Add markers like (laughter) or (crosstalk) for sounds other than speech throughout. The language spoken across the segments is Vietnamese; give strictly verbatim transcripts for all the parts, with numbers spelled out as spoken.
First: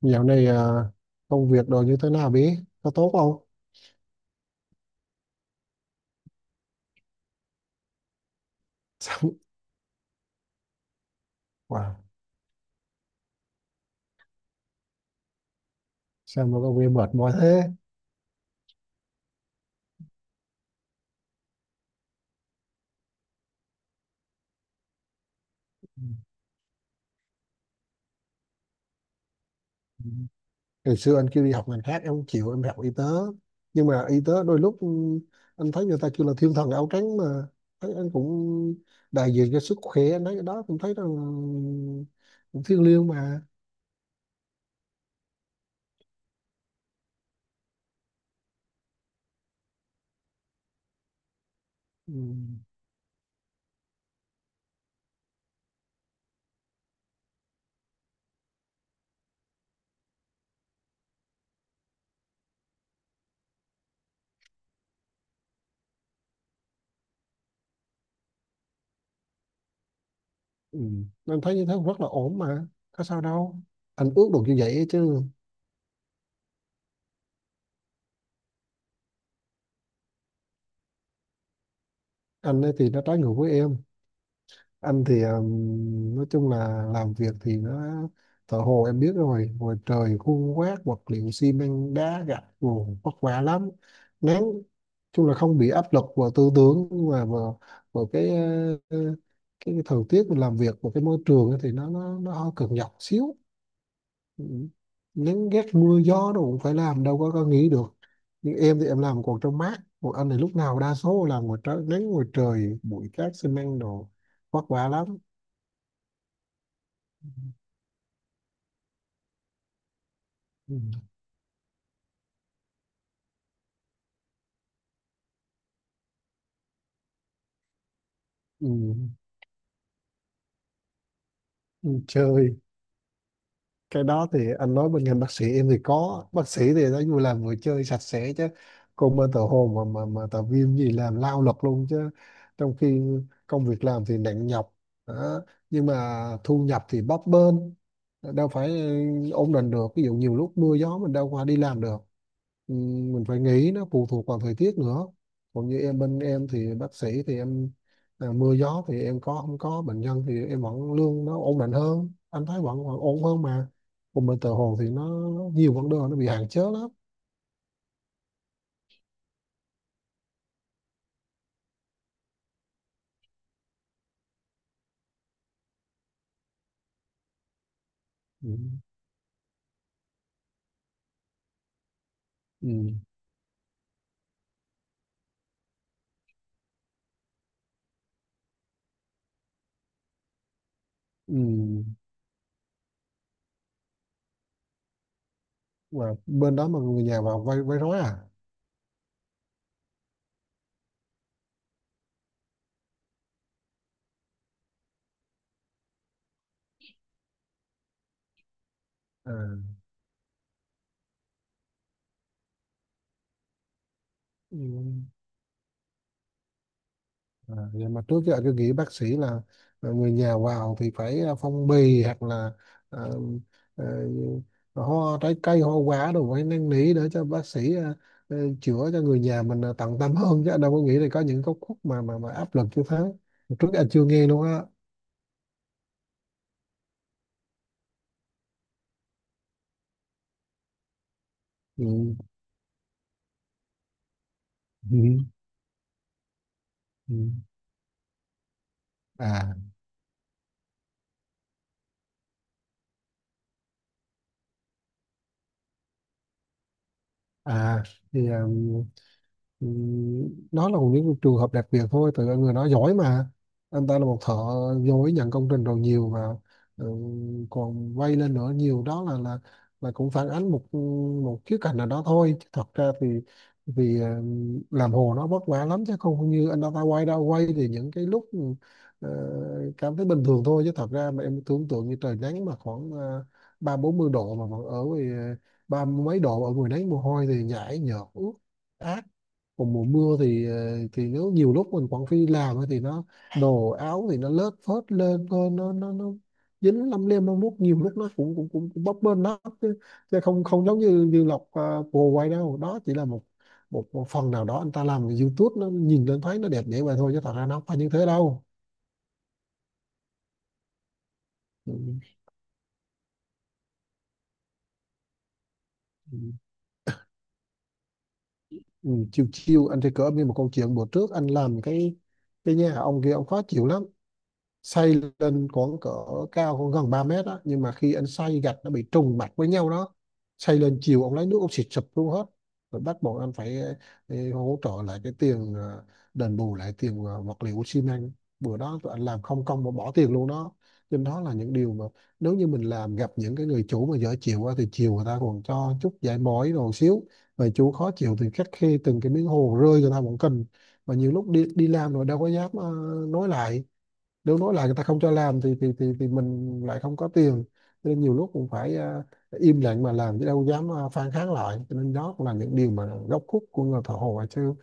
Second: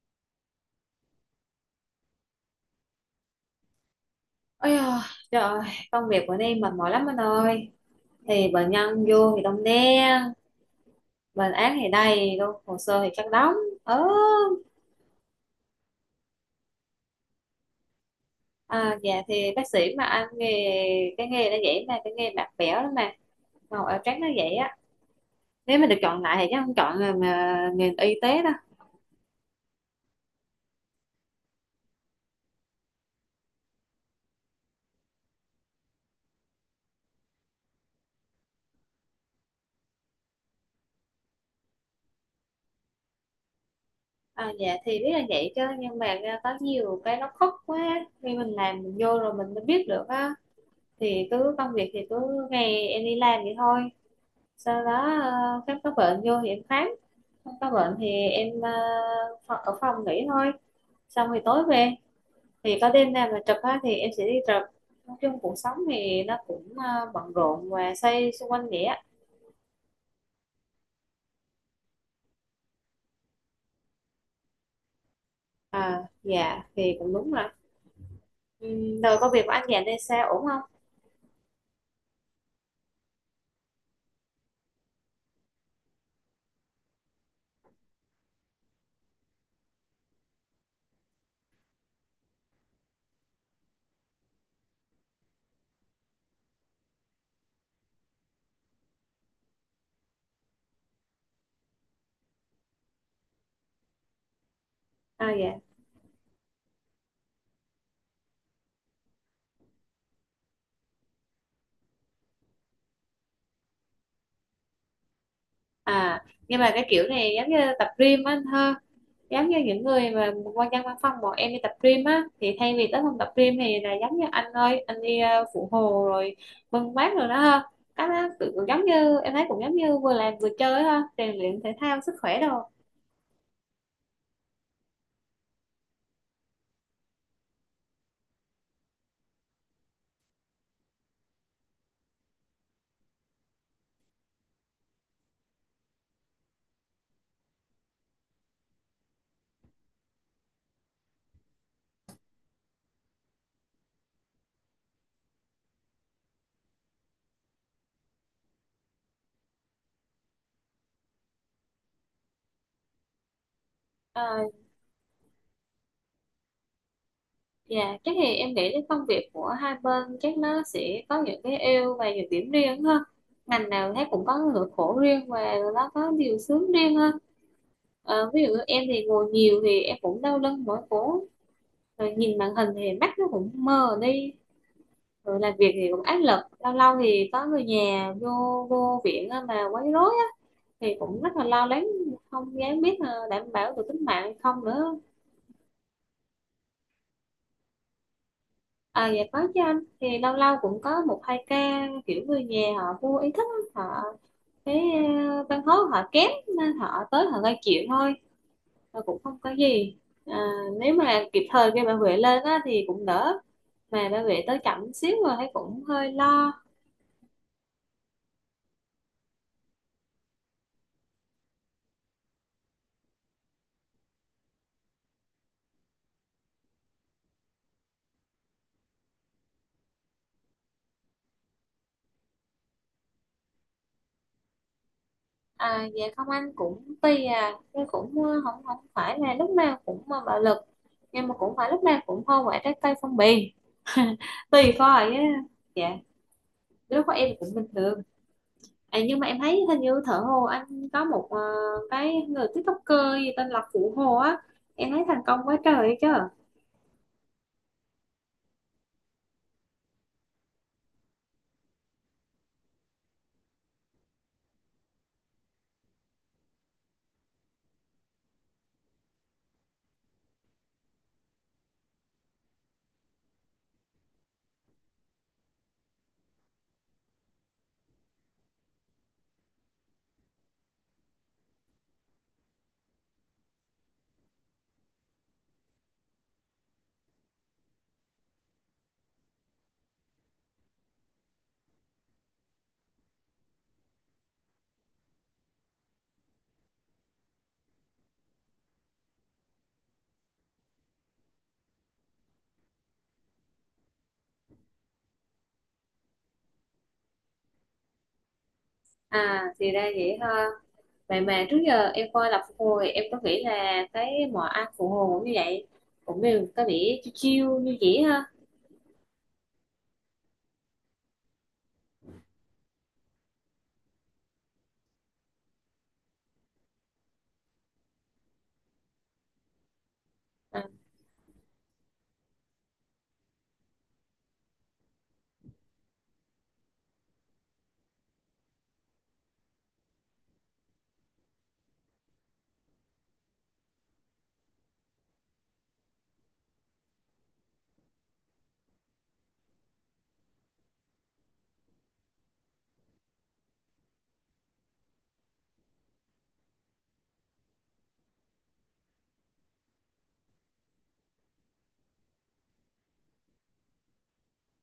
Dạo này à, công việc đồ như thế nào bí? Có tốt không? Ôi giời, trời ơi, công việc của Ni mệt mỏi lắm anh ơi. Thì bệnh (laughs) nhân vô Sao, thì đông đen. Bệnh án thì wow, đầy luôn. Hồ sơ thì chắc đóng. ớ sao mà công việc mệt mỏi thế? à, Dạ thì bác sĩ mà anh nghề. Cái nghề nó vậy mà. Cái nghề bạc bẽo lắm mà. Màu áo trắng nó vậy á. Nếu mà được chọn lại thì chắc không chọn nghề, mà, nghề y tế đâu. Ừ. Ngày xưa anh kêu đi học ngành khác em không chịu, em học y tế. Nhưng mà y tế đôi lúc ừ, anh thấy người ta kêu là thiên thần áo trắng mà. Thấy anh cũng đại diện cho sức khỏe, anh thấy cái đó cũng thấy rằng ừ, cũng thiêng liêng mà. à, Dạ thì biết là vậy chứ. Nhưng mà có nhiều cái nó khốc quá. Khi mình làm mình vô rồi mình mới biết được á. Thì cứ công việc thì Ừ. cứ ngày em đi làm vậy thôi, sau đó ờ, khám có bệnh vô thì em khám, có bệnh thì em ờ, pho- ở phòng nghỉ thôi, xong thì tối về, thì có đêm nào mà chụp á, thì em sẽ đi chụp. Nói chung cuộc sống thì nó cũng ờ, bận rộn và xoay xung quanh vậy á. Ừ. Anh thấy như thế cũng rất là ổn mà. Có sao đâu. Anh ước được như vậy chứ. À dạ thì cũng đúng rồi. Ừm, rồi công việc của anh dành đây sao ổn không? Anh ấy thì nó trái ngược với em, anh thì um, nói chung là làm việc thì nó thợ hồ em biết rồi, ngoài trời khuôn quét vật liệu xi măng đá gạch nguồn vất vả lắm, nắng chung là không bị áp lực vào tư tưởng, nhưng mà vào, vào cái ờ, cái thời tiết mình làm việc và cái môi trường ấy thì nó nó nó hơi cực nhọc xíu. Ừ. À Nắng dạ. ghét mưa gió đâu cũng phải làm, đâu có có nghỉ được. Nhưng em thì em làm còn trong mát, còn anh thì lúc nào đa số làm ngoài trời nắng, ngoài trời bụi cát xi măng đồ, vất vả lắm. À, nhưng mà cái kiểu này giống như tập gym á anh ha. Giống như những người mà quan ừ, nhân văn phòng bọn em đi tập gym á, thì thay vì tới phòng tập gym thì là giống như anh ơi anh đi ờ, phụ hồ rồi bưng bát rồi đó ha. Cái đó tự cũng giống ừ, như em thấy, cũng giống như vừa làm vừa chơi ha, rèn luyện thể ừ, thao sức khỏe Chơi đồ. cái đó thì anh nói bên ngành bác sĩ em thì có bác sĩ thì nó vui, làm vừa chơi sạch sẽ chứ. Còn bên tờ hồ mà mà mà tờ viêm gì làm lao lực luôn chứ. Trong khi công việc làm thì nặng nhọc đó. Nhưng mà thu nhập thì bấp bênh, đâu phải ừ, ổn định được, ví dụ nhiều lúc mưa gió mình đâu qua đi làm được. Ừ, mình phải nghĩ nó phụ thuộc vào thời tiết nữa. Còn như em, bên em thì bác sĩ thì em à, mưa gió thì em có không có bệnh nhân thì em vẫn lương nó ổn định hơn, anh thấy vẫn, vẫn ổn hơn mà. Ờ, Còn bên tờ Hồ thì nó nhiều vấn đề, nó bị hạn chế lắm. dạ chắc thì em nghĩ cái công việc của hai bên chắc nó sẽ có những cái ưu và nhược điểm riêng ha. Ngành nào thấy cũng có nỗi khổ riêng và nó có điều sướng riêng ha. Ờ, ví dụ Ừ. như em thì ngồi nhiều thì em cũng đau lưng mỏi cổ, rồi nhìn màn hình Ừ. thì mắt nó cũng mờ đi, rồi làm việc thì cũng áp lực, lâu lâu thì có người nhà vô vô viện á mà quấy rối á thì cũng rất Ừ. là lo lắng, không dám biết là đảm bảo được tính mạng hay không nữa. Mà bên đó mà người nhà vào vay vay rối à? À dạ có chứ anh, thì lâu lâu cũng có một hai ca kiểu người nhà họ vô ý thức á, họ cái ờ, văn hóa họ kém nên họ tới họ gây chuyện thôi, và cũng À. không có gì. À, nếu mà kịp thời kêu bảo vệ lên á thì cũng đỡ, mà bảo vệ Ừ. tới chậm xíu rồi thấy cũng hơi lo. À, nhưng mà trước giờ cứ nghĩ bác sĩ là là người nhà vào thì phải à, phong bì hoặc là à, à, hoa trái cây hoa quả đồ phải năn nỉ để cho bác sĩ à, à, chữa cho người nhà mình à, tận tâm hơn chứ đâu có nghĩ là có những góc khuất mà mà mà áp lực như thế. Trước giờ chưa nghe luôn á. À, dạ không anh cũng tùy à, nhưng cũng ờ, không không phải là lúc nào cũng mà bạo lực, nhưng mà cũng phải lúc nào Ừ. cũng hoa quả trái cây phong bì. (laughs) Tùy Ừ. coi á. Dạ lúc đó Ừ. em cũng bình thường. À, nhưng mà em À thấy hình như thở hồ anh có một ờ, cái người TikToker gì tên là Phụ Hồ á, em thấy thành công quá trời chứ. à thì um, Ừ, đó là những cái trường hợp đặc biệt thôi, tại người đó giỏi mà. Anh ta là một thợ giỏi, nhận công trình rồi nhiều mà. Ừ, còn vay lên nữa nhiều, đó là là là cũng phản ánh một một khía cạnh nào đó thôi. Chứ thật ra thì vì ừ, làm hồ nó vất vả lắm chứ không như anh ta ta quay đâu quay, thì những cái lúc ừ, cảm thấy bình thường thôi, chứ thật ra mà em tưởng tượng như trời nắng mà khoảng ờ, ba bốn mươi độ mà vẫn ở ngoài, ờ, ba mấy độ ở ngoài nắng, mồ hôi thì nhảy nhợt ướt. Còn mùa mưa thì ờ, thì nếu nhiều lúc mình quảng phi làm ấy thì nó đồ áo thì nó lớt phớt lên thôi, nó nó nó dính lăm lem lăm lúc, nhiều lúc nó cũng cũng cũng, cũng bấp bênh lắm chứ, chứ không không giống như như lọc à, bồ quay đâu đó chỉ là một, một một phần nào đó. Anh ta làm cái YouTube nó nhìn lên thấy nó đẹp vậy vậy thôi chứ thật ra nó không phải như thế đâu. À thì ra vậy ha. Vậy mà trước Ừ. giờ em coi là Phụ Hồ thì em có nghĩ là cái mọi ăn Phụ Hồ cũng như vậy, Ừ. cũng đều có vẻ chill chill như vậy ha. Ừ. Chiều chiều anh thì cỡ như một câu chuyện, bữa trước anh làm cái cái nhà ông kia, ông khó chịu lắm, xây lên khoảng cỡ cao khoảng gần ba mét đó, nhưng mà khi anh xây gạch nó bị trùng mặt với nhau đó, xây à, lên chiều ông lấy nước ông xịt sụp luôn hết. Rồi bắt buộc anh phải ờ, hỗ trợ lại cái tiền, ờ, đền bù lại tiền, ờ, vật liệu xi măng. Bữa đó tụi anh làm không công mà bỏ tiền luôn đó. Nên đó là những điều mà nếu như mình làm gặp những cái người chủ mà dở chịu á, thì chiều người ta còn cho chút giải mỏi rồi xíu, mà chủ khó chịu thì khắt khe từng cái miếng hồ rơi người ta cũng cần. Mà nhiều lúc đi đi làm rồi đâu có dám ờ, nói lại, nếu nói là người ta không cho làm thì thì thì, thì mình lại không có tiền. Cho nên nhiều lúc cũng phải à, im lặng mà làm chứ đâu dám à, phản kháng lại. Cho nên đó cũng là những điều mà góc khuất của người thợ hồ chứ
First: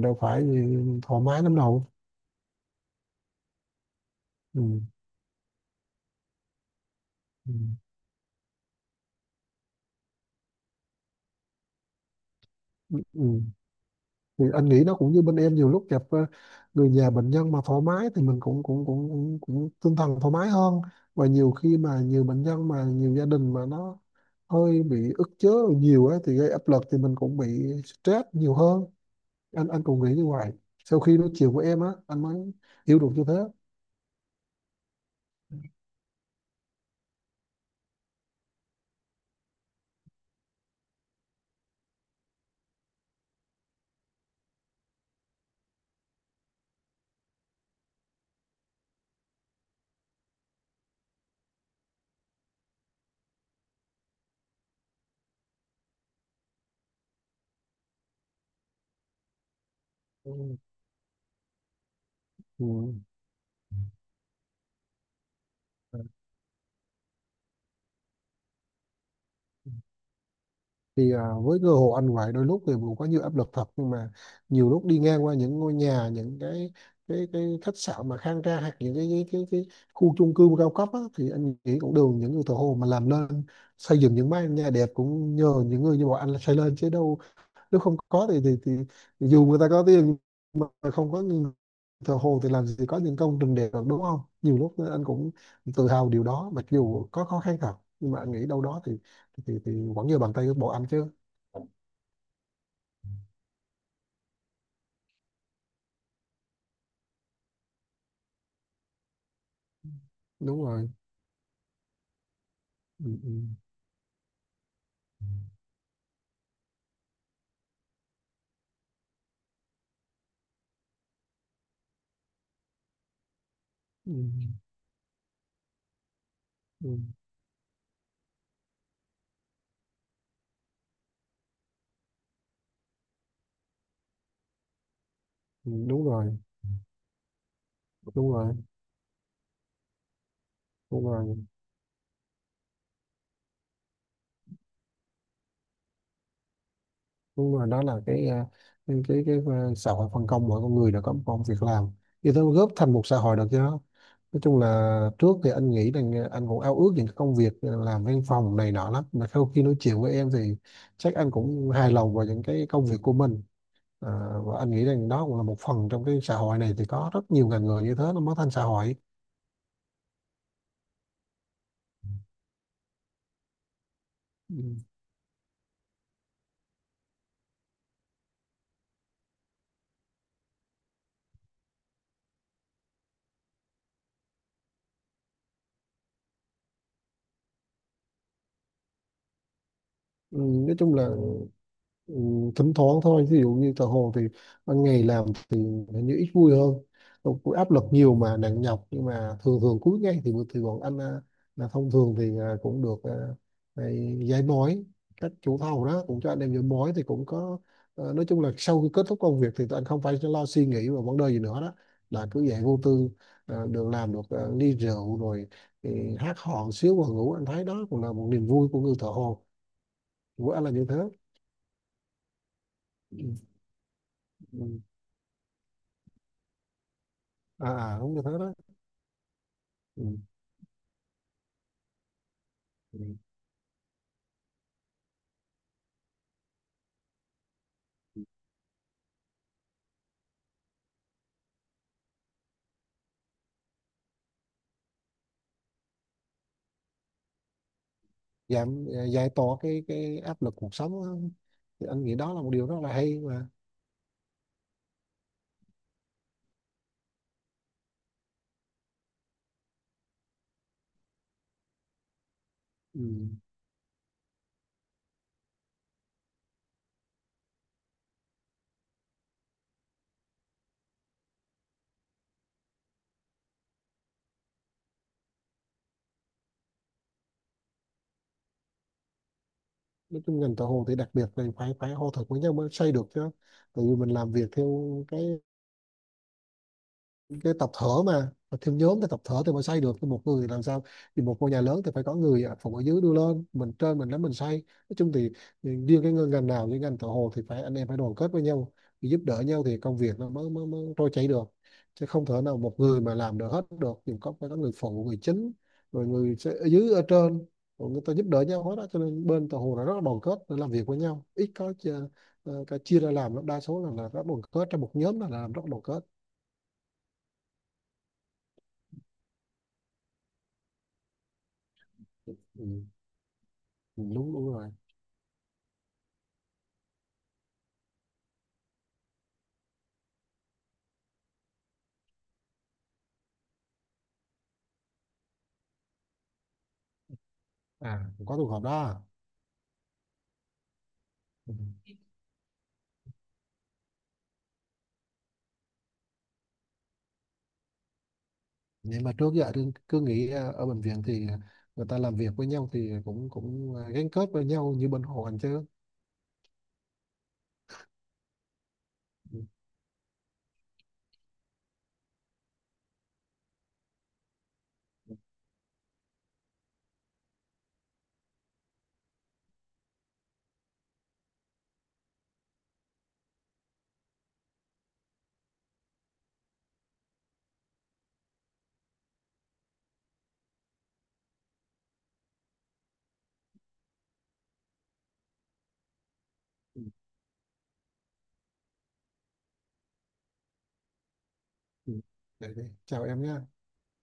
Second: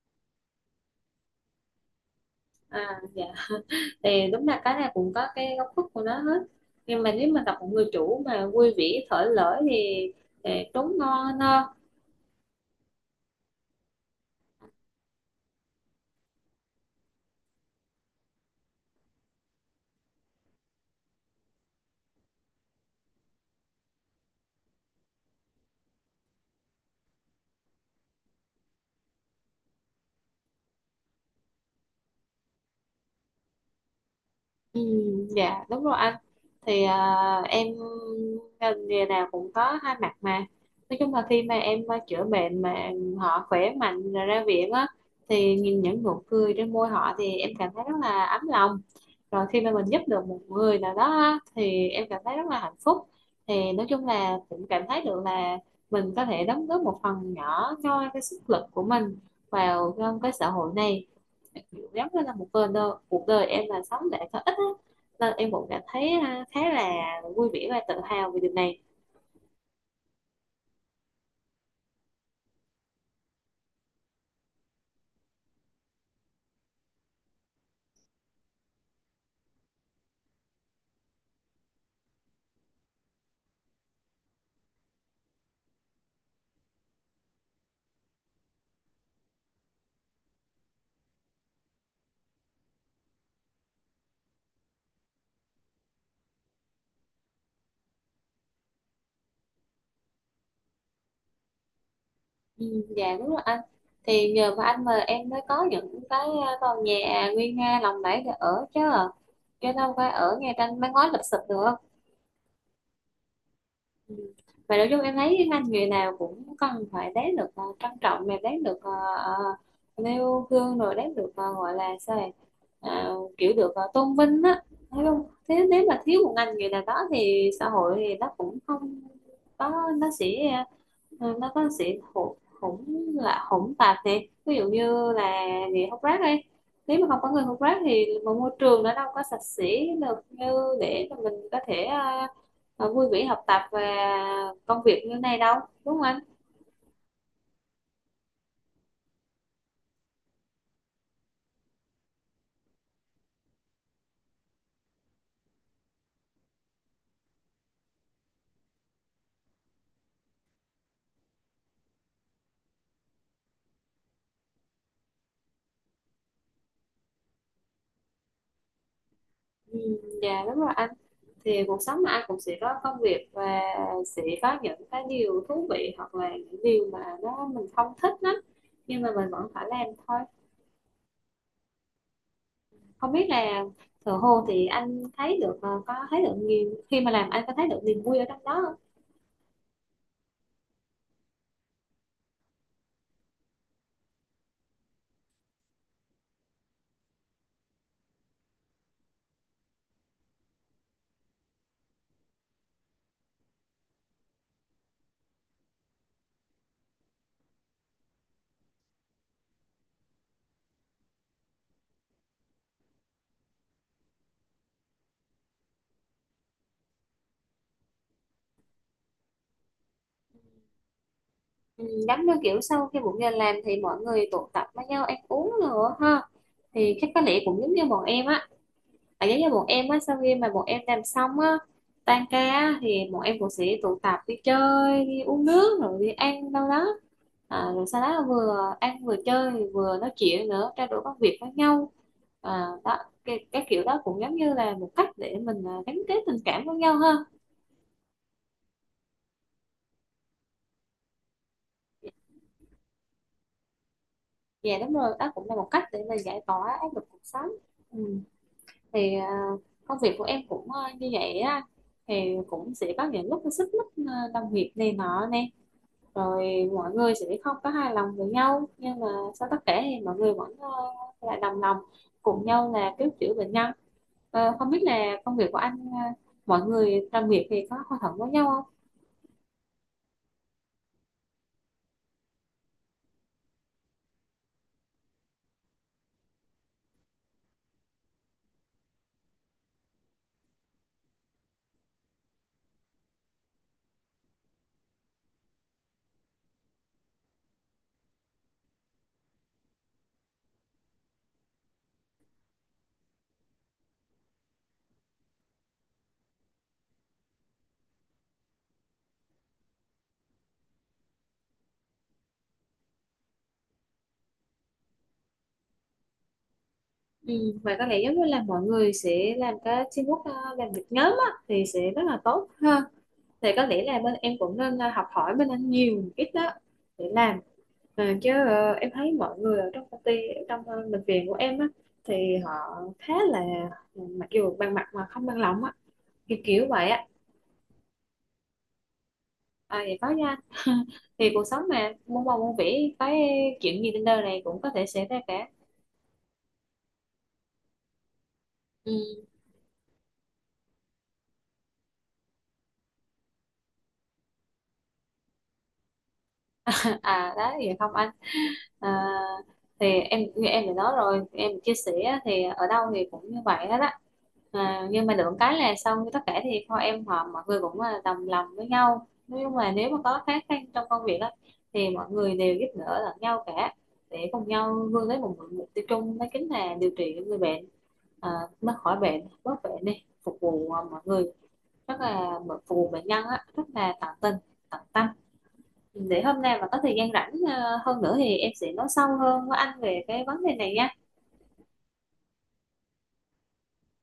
đâu phải gì thoải mái lắm đâu. à dạ thì đúng là cái Ừ. này cũng có cái góc khuất của nó hết. Nhưng mà nếu mà Ừ. gặp một người chủ mà vui vẻ thở lỡ thì, thì trốn ngon no. Ừ. Thì anh nghĩ nó cũng như bên em, nhiều lúc gặp ờ, người nhà bệnh nhân mà thoải mái thì mình cũng cũng cũng cũng, cũng tinh thần thoải mái hơn. Và nhiều khi mà nhiều bệnh nhân mà nhiều gia đình mà nó hơi bị ức chế nhiều á thì gây áp lực, thì mình cũng bị stress nhiều hơn. Anh anh cũng nghĩ như vậy, sau khi nói chuyện với em á anh mới hiểu được như thế. Ừ, dạ đúng rồi anh. Thì à, em ngành nghề nào cũng có hai mặt mà. Nói chung là khi mà em à, chữa bệnh mà họ khỏe mạnh rồi ra viện á, thì nhìn những nụ cười trên môi họ thì em cảm thấy rất là ấm lòng. Rồi khi mà mình giúp được một người nào đó á, thì em cảm thấy rất là hạnh phúc. Thì nói chung là cũng cảm thấy được là mình có thể đóng góp một phần nhỏ cho cái sức lực của mình vào trong cái xã Ừ. hội này. Kiểu giống như là một cuộc đời, Ừ. cuộc đời em là sống để có ích á. Nên em cũng cảm thấy à, khá là vui vẻ và tự hào về điều này. Thì à, với cơ hội anh vậy đôi lúc thì cũng có nhiều áp lực thật, nhưng mà nhiều lúc đi ngang qua những ngôi nhà, những cái cái cái khách sạn mà khang trang, hoặc những cái cái cái, cái khu chung cư cao cấp á, thì anh nghĩ cũng đều những người thợ hồ mà làm nên. Xây dựng những mái nhà đẹp cũng nhờ những người như bọn anh là xây lên chứ đâu. Nếu không có thì thì, thì, thì dù người ta có tiền mà không có người thờ hồ thì làm gì có những công trình đẹp được, đúng không? Nhiều lúc anh cũng tự hào điều đó, mặc dù có khó khăn thật, nhưng mà anh nghĩ đâu đó thì thì, thì vẫn như bàn tay của bộ anh chứ. Ừ, dạ đúng rồi anh. Thì nhờ vào anh mà em mới có những cái à, tòa nhà nguy nga lộng lẫy để ở chứ, chứ đâu phải ở ngay Đúng trên rồi. mái ngói lụp xụp được. ừ, ừ, Ừ. Và nói chung em thấy cái ngành nghề nào cũng cần phải đáng được ờ, trân trọng, mà đáng được uh, nêu gương, rồi đáng được ờ, gọi là sao này. Ờ, kiểu được ờ, ừ, tôn vinh á, thấy không? Thế nếu mà thiếu một ngành nghề nào ừ, đó thì xã hội thì nó cũng không có, nó sẽ ờ, nó có sự hỗn hỗn là hỗn tạp. Thì ví dụ như là ừ, người hút Đúng rác rồi, đi, nếu mà không có người hút rác thì đúng một môi rồi, trường nó đâu có sạch sẽ được, như đúng để mà mình rồi, có thể ờ, ờ, vui vẻ học tập và công việc như này đâu. Đúng không anh? đúng rồi, đó là cái à, cái cái, cái à, xã hội phân công mỗi con người đã có một công việc làm thì nó góp thành một xã hội được chứ. Nói chung là trước thì anh nghĩ rằng à, anh cũng ao ước những cái công việc à, làm văn phòng này nọ lắm, mà sau khi nói chuyện với em thì chắc anh cũng hài lòng vào những cái công việc của mình. À, và anh nghĩ rằng đó cũng là một phần trong cái xã hội này, thì có rất nhiều ngành nghề như thế nó mới thành xã hội. Ừ, dạ đúng rồi anh. Thì cuộc sống mà anh cũng sẽ có công việc và sẽ có Ừ. những cái điều thú vị hoặc là những điều mà nó mình không thích lắm, nhưng mà mình vẫn phải làm thôi. Không biết là thợ hồ thì anh thấy được ờ, có thấy được niềm khi mà làm anh có thấy được niềm vui ở trong đó không? Ừ, nói chung là Ừ, thỉnh thoảng thôi, ví dụ như tờ hồ thì ban ngày làm thì hình như ít vui hơn. Đâu có áp lực nhiều mà nặng nhọc, nhưng mà thường thường cuối ngày thì thì bọn anh à, là thông thường thì à, cũng được à, này, giải mối, các chủ thầu đó cũng cho anh em giải mối thì cũng có. À, nói chung là sau khi kết thúc công việc thì tụi anh không phải lo suy nghĩ và vấn đề gì nữa đó, là cứ dạy vô tư, à, được làm được à, ly rượu rồi thì hát hò xíu và ngủ. Anh thấy đó cũng là một niềm vui của người thợ hồ, của anh là như thế. Ừ, giống như kiểu sau khi một ngày làm thì mọi người tụ Ừ. tập với nhau ăn uống nữa ha, thì chắc có lẽ cũng À, giống như à bọn đúng như em thế á. đó. Tại giống như bọn em á Ừ. sau khi mà bọn em làm xong á, tan ca á, thì Ừ. bọn em cũng sẽ tụ tập đi chơi đi uống nước rồi đi ăn đâu đó. À, rồi sau đó vừa ăn vừa chơi vừa nói chuyện nữa, trao đổi công việc với nhau. À, đó, cái, cái kiểu đó cũng giống như là một cách để mình à, gắn kết tình cảm với nhau hơn. giảm Giải tỏa cái cái áp lực cuộc sống á. Thì anh nghĩ đó là một điều rất là hay mà. Dạ đúng rồi, đó cũng là một cách để mình giải tỏa áp lực cuộc sống. Ừ. thì à, công việc của em cũng à, như vậy á, thì cũng sẽ Ừ. có những lúc xích mích à, đồng nghiệp này nọ nè, rồi mọi người sẽ không có hài lòng với nhau, nhưng mà sau tất cả thì mọi người vẫn à, lại đồng lòng cùng nhau là cứu chữa bệnh nhân. Ờ, không biết là công việc của anh à, mọi người đồng nghiệp thì có hòa thuận với nhau không? Nói chung ngành thợ hồ thì đặc biệt là phải phải hô thực với nhau mới xây được chứ. Tại vì mình làm việc theo cái cái tập thở mà, thêm nhóm thì tập thở thì mới xây được, thì một người thì làm sao? Thì một ngôi nhà lớn thì phải có người ở phòng ở dưới đưa lên, mình trên mình nắm mình xây. Nói chung thì, thì riêng cái ngành nào như ngành thợ hồ thì phải anh em phải đoàn kết với nhau, thì giúp đỡ nhau thì công việc nó mới mới, mới trôi chảy được. Chứ không thể nào một người mà làm được hết được, thì có phải có người phụ người chính, rồi người sẽ ở dưới ở trên, rồi người ta giúp đỡ nhau hết đó. Cho nên bên thợ hồ là rất là đoàn kết để làm việc với nhau, ít có chia, ờ, cái chia ra làm lắm. Đa số là, là rất đoàn kết, trong một nhóm là làm rất đoàn kết. Ừ, và có lẽ giống như là mọi người sẽ làm cái teamwork ờ, làm việc nhóm á, thì sẽ rất là tốt ha. Ừ. Thì có lẽ là Ừ, bên đúng em đúng cũng rồi. nên ờ, học hỏi bên anh nhiều một ít đó, để làm. Ờ, chứ ờ, em thấy mọi người ở trong công ty, ở trong ờ, bệnh viện của em á, thì họ khá là ờ, mặc dù bằng mặt mà không bằng lòng á, kiểu kiểu vậy á. À có trường hợp đó. À, vậy có nha. (laughs) Thì cuộc Ừ, sống mà muôn màu muôn vẻ, cái chuyện gì trên đời này cũng có thể xảy ra cả. Ừ. nhưng mà trước giờ tôi cứ nghĩ ờ, ở bệnh viện thì người ta làm việc với nhau thì cũng cũng ờ, gắn kết với nhau như bên hồ anh chứ. À đó vậy không anh? À, Ừ, thì em như em đã nói rồi, em chia sẻ thì ở đâu thì cũng như vậy hết á. À, nhưng mà được cái là sau tất cả thì thôi em họ mọi người cũng là đồng lòng với nhau. Nói chung là nếu mà có khó khăn trong công việc á, thì mọi người đều giúp đỡ lẫn nhau cả, để cùng nhau vươn tới một mục tiêu chung, đó chính là điều trị người bệnh. À, nó khỏi bệnh bớt bệnh đi, phục vụ à, mọi người, rất là phục vụ bệnh nhân á, rất là tận tình tận tâm. Để hôm nay mà có ừ. thời gian rảnh ờ, hơn nữa thì em sẽ nói sâu hơn với anh về cái vấn đề này nha. Ừ. Vậy đi. Chào em nhé.